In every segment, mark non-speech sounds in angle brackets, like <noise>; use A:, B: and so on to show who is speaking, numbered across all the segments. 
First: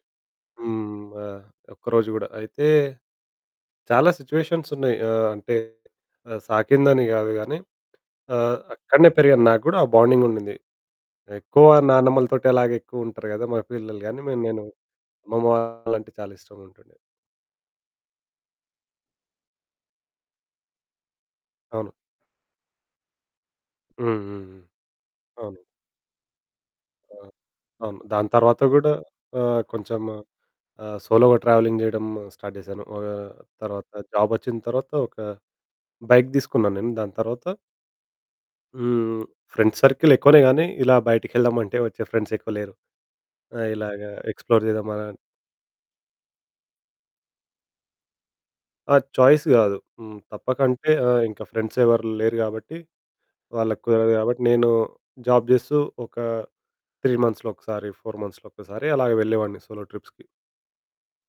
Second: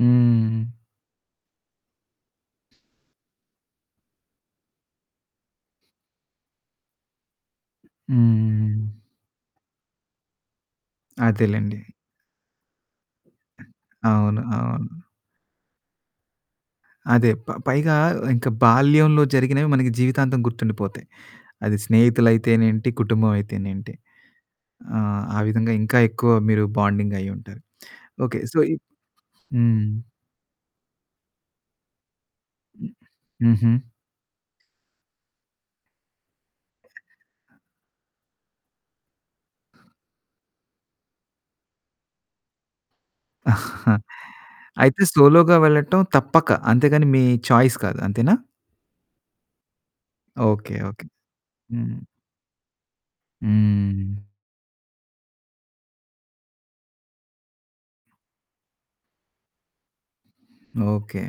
A: హ్మ్.
B: హ్మ్. ఆ! ఒక్కరోజు గూడా అయితే చాలా సిచ్యుయేషన్సున్నాయి. ఆహ్, అంటే సాకిందని గాదు గాని, ఆహ్,
A: హ్మ్.
B: అక్కడనే పెరిగాను నాకు గూడా ఆ బాండింగ్ ఉండింది. ఎక్కువ
A: అదేలెండి.
B: నానమ్మల తోటి అలాగేక్కువుంటారు గదా! మగ పిల్లలు గాని, మె
A: అవును.
B: నెను
A: అవును.
B: అమ్మమ్మ వాళ్ళంటే చాలా ఇష్టం ఉంటుండే.
A: అదే ప పైగా ఇంకా బాల్యంలో జరిగినవి మనకి జీవితాంతం గుర్తుండిపోతాయి. అది
B: అవును.
A: స్నేహితులైతేనేంటి, కుటుంబం అయితేనేంటి.
B: హ్మ్. హ్మ్. హ్మ్.
A: ఆ! ఆ
B: అవును.
A: విధంగా ఇంకా ఎక్కువ మీరు బాండింగ్
B: ఆ!
A: అయ్యింటారు.
B: అవును. దాని
A: ఓకే. సో,
B: తర్వాత
A: ఇప్
B: గూడా, ఆహ్,
A: హ్మ్.
B: కొంచెం ఆహ్, సోలోగా ట్రావెలింగ్ జేయడం స్టార్ట్ జేశాను. ఆహ్,
A: హుహు.
B: తర్వాత జాబ్ ఒచ్చిన తర్వాత, ఒక బైక్ దీసుకున్నాను నేను దాని తర్వాత హ్మ్. ఫ్రెండ్స్ సర్కిల్ ఎక్కువనే గాని, ఇలా బయటికెళ్దాం అంటే ఒచ్చే ఫ్రెండ్స్ ఎక్కువ లేరు. ఆ
A: <chuckles>
B: ఇలాగా ఎక్స్‌ప్లో‌ర్ చేద్దాం
A: అయితే సోలోగా వెళ్ళటం తప్పక. అంతేగాని మీ చాయిస్ కాదు, అంతేనా?
B: ఆ! చాయిస్ గాదు. హ్మ్,
A: ఓకే.
B: తప్పకంటే
A: ఓకే.
B: ఆ! ఇంక ఫ్రెండ్స్
A: హ్మ్.
B: ఎవరు లేరు గాబట్టి, వాళ్ళకి కుదరదు
A: హ్మ్.
B: గాబట్టి, నేను జాబ్ చేస్తూ, ఒక 3 మంత్స్‌లో ఒకసారి, 4 మంత్స్‌లో ఒక్కసారి అలాగ వెళ్ళేవాడిని సోలో ట్రిప్స్‌కి.
A: ఓకే.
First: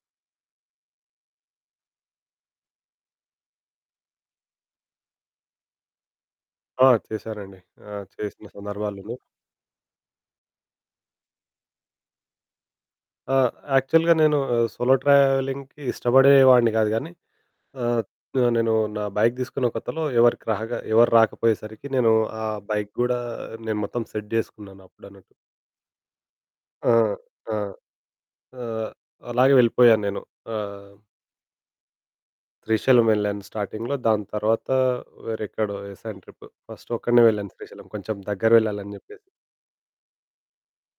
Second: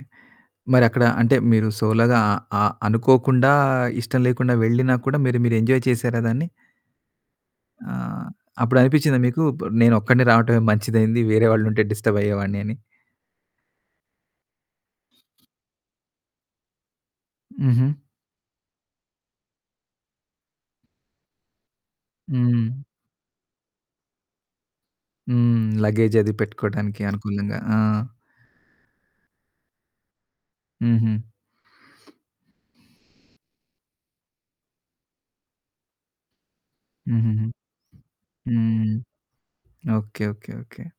A: మరి అక్కడ అంటే, మీరు సోలోగా అ అ అనుకోకుండా, ఇష్టం లేకుండా, వెళ్ళినా కూడా, మీరు, మీరు ఎంజాయ్ చేసారా దాన్ని?
B: ఆ! చేశారండి. ఆ!
A: ఆ!
B: చేసిన
A: అప్పుడు అనిపిచ్చిందా
B: సందర్భాలున్నాయి.
A: మీకు, బ నేనొక్కడినే రావడమే మంచిదయింది. వేరే వాళ్ళుంటే డిస్టర్బయ్యేవాడిని అని?
B: ఆ! యాక్చువల్‌గా నేను ఆహ్, సోలో ట్రావెలింగ్‌కి ఇష్టపడే వాడ్ని కాదు గానీ,
A: హుహు.
B: ఆహ్, ఆ నేను నా బైక్ దీసుకున్న కొత్తలో ఎవరికి రాక ఎవరు రాకపోయేసరికి, నేను ఆ
A: హ్మ్.
B: బైక్ గూడా నేను మొత్తం సెట్ జేసుకున్నాను అప్పుడన్నట్టు.
A: హ్మ్. లగేజ్ అది
B: ఆ!
A: పెట్టుకోడానికి
B: ఆ!
A: అనుకూలంగా. ఆ!
B: ఆహ్, అలాగే వెళ్ళిపోయాను నేను ఆహ్
A: హుహు.
B: శ్రీశైలం వెళ్ళాను స్టార్టింగ్‌లో. దాని తర్వాత వేరే ఎక్కడో ఏసాను ట్రిప్. ఫస్ట్ ఒక్కడినే
A: హుహుహు.
B: వెళ్ళాను శ్రీశైలం కొంచెం
A: హ్మ్.
B: దెగ్గరెళ్ళాలని జెప్పేసి.
A: ఓకే. ఓకే. ఓకే.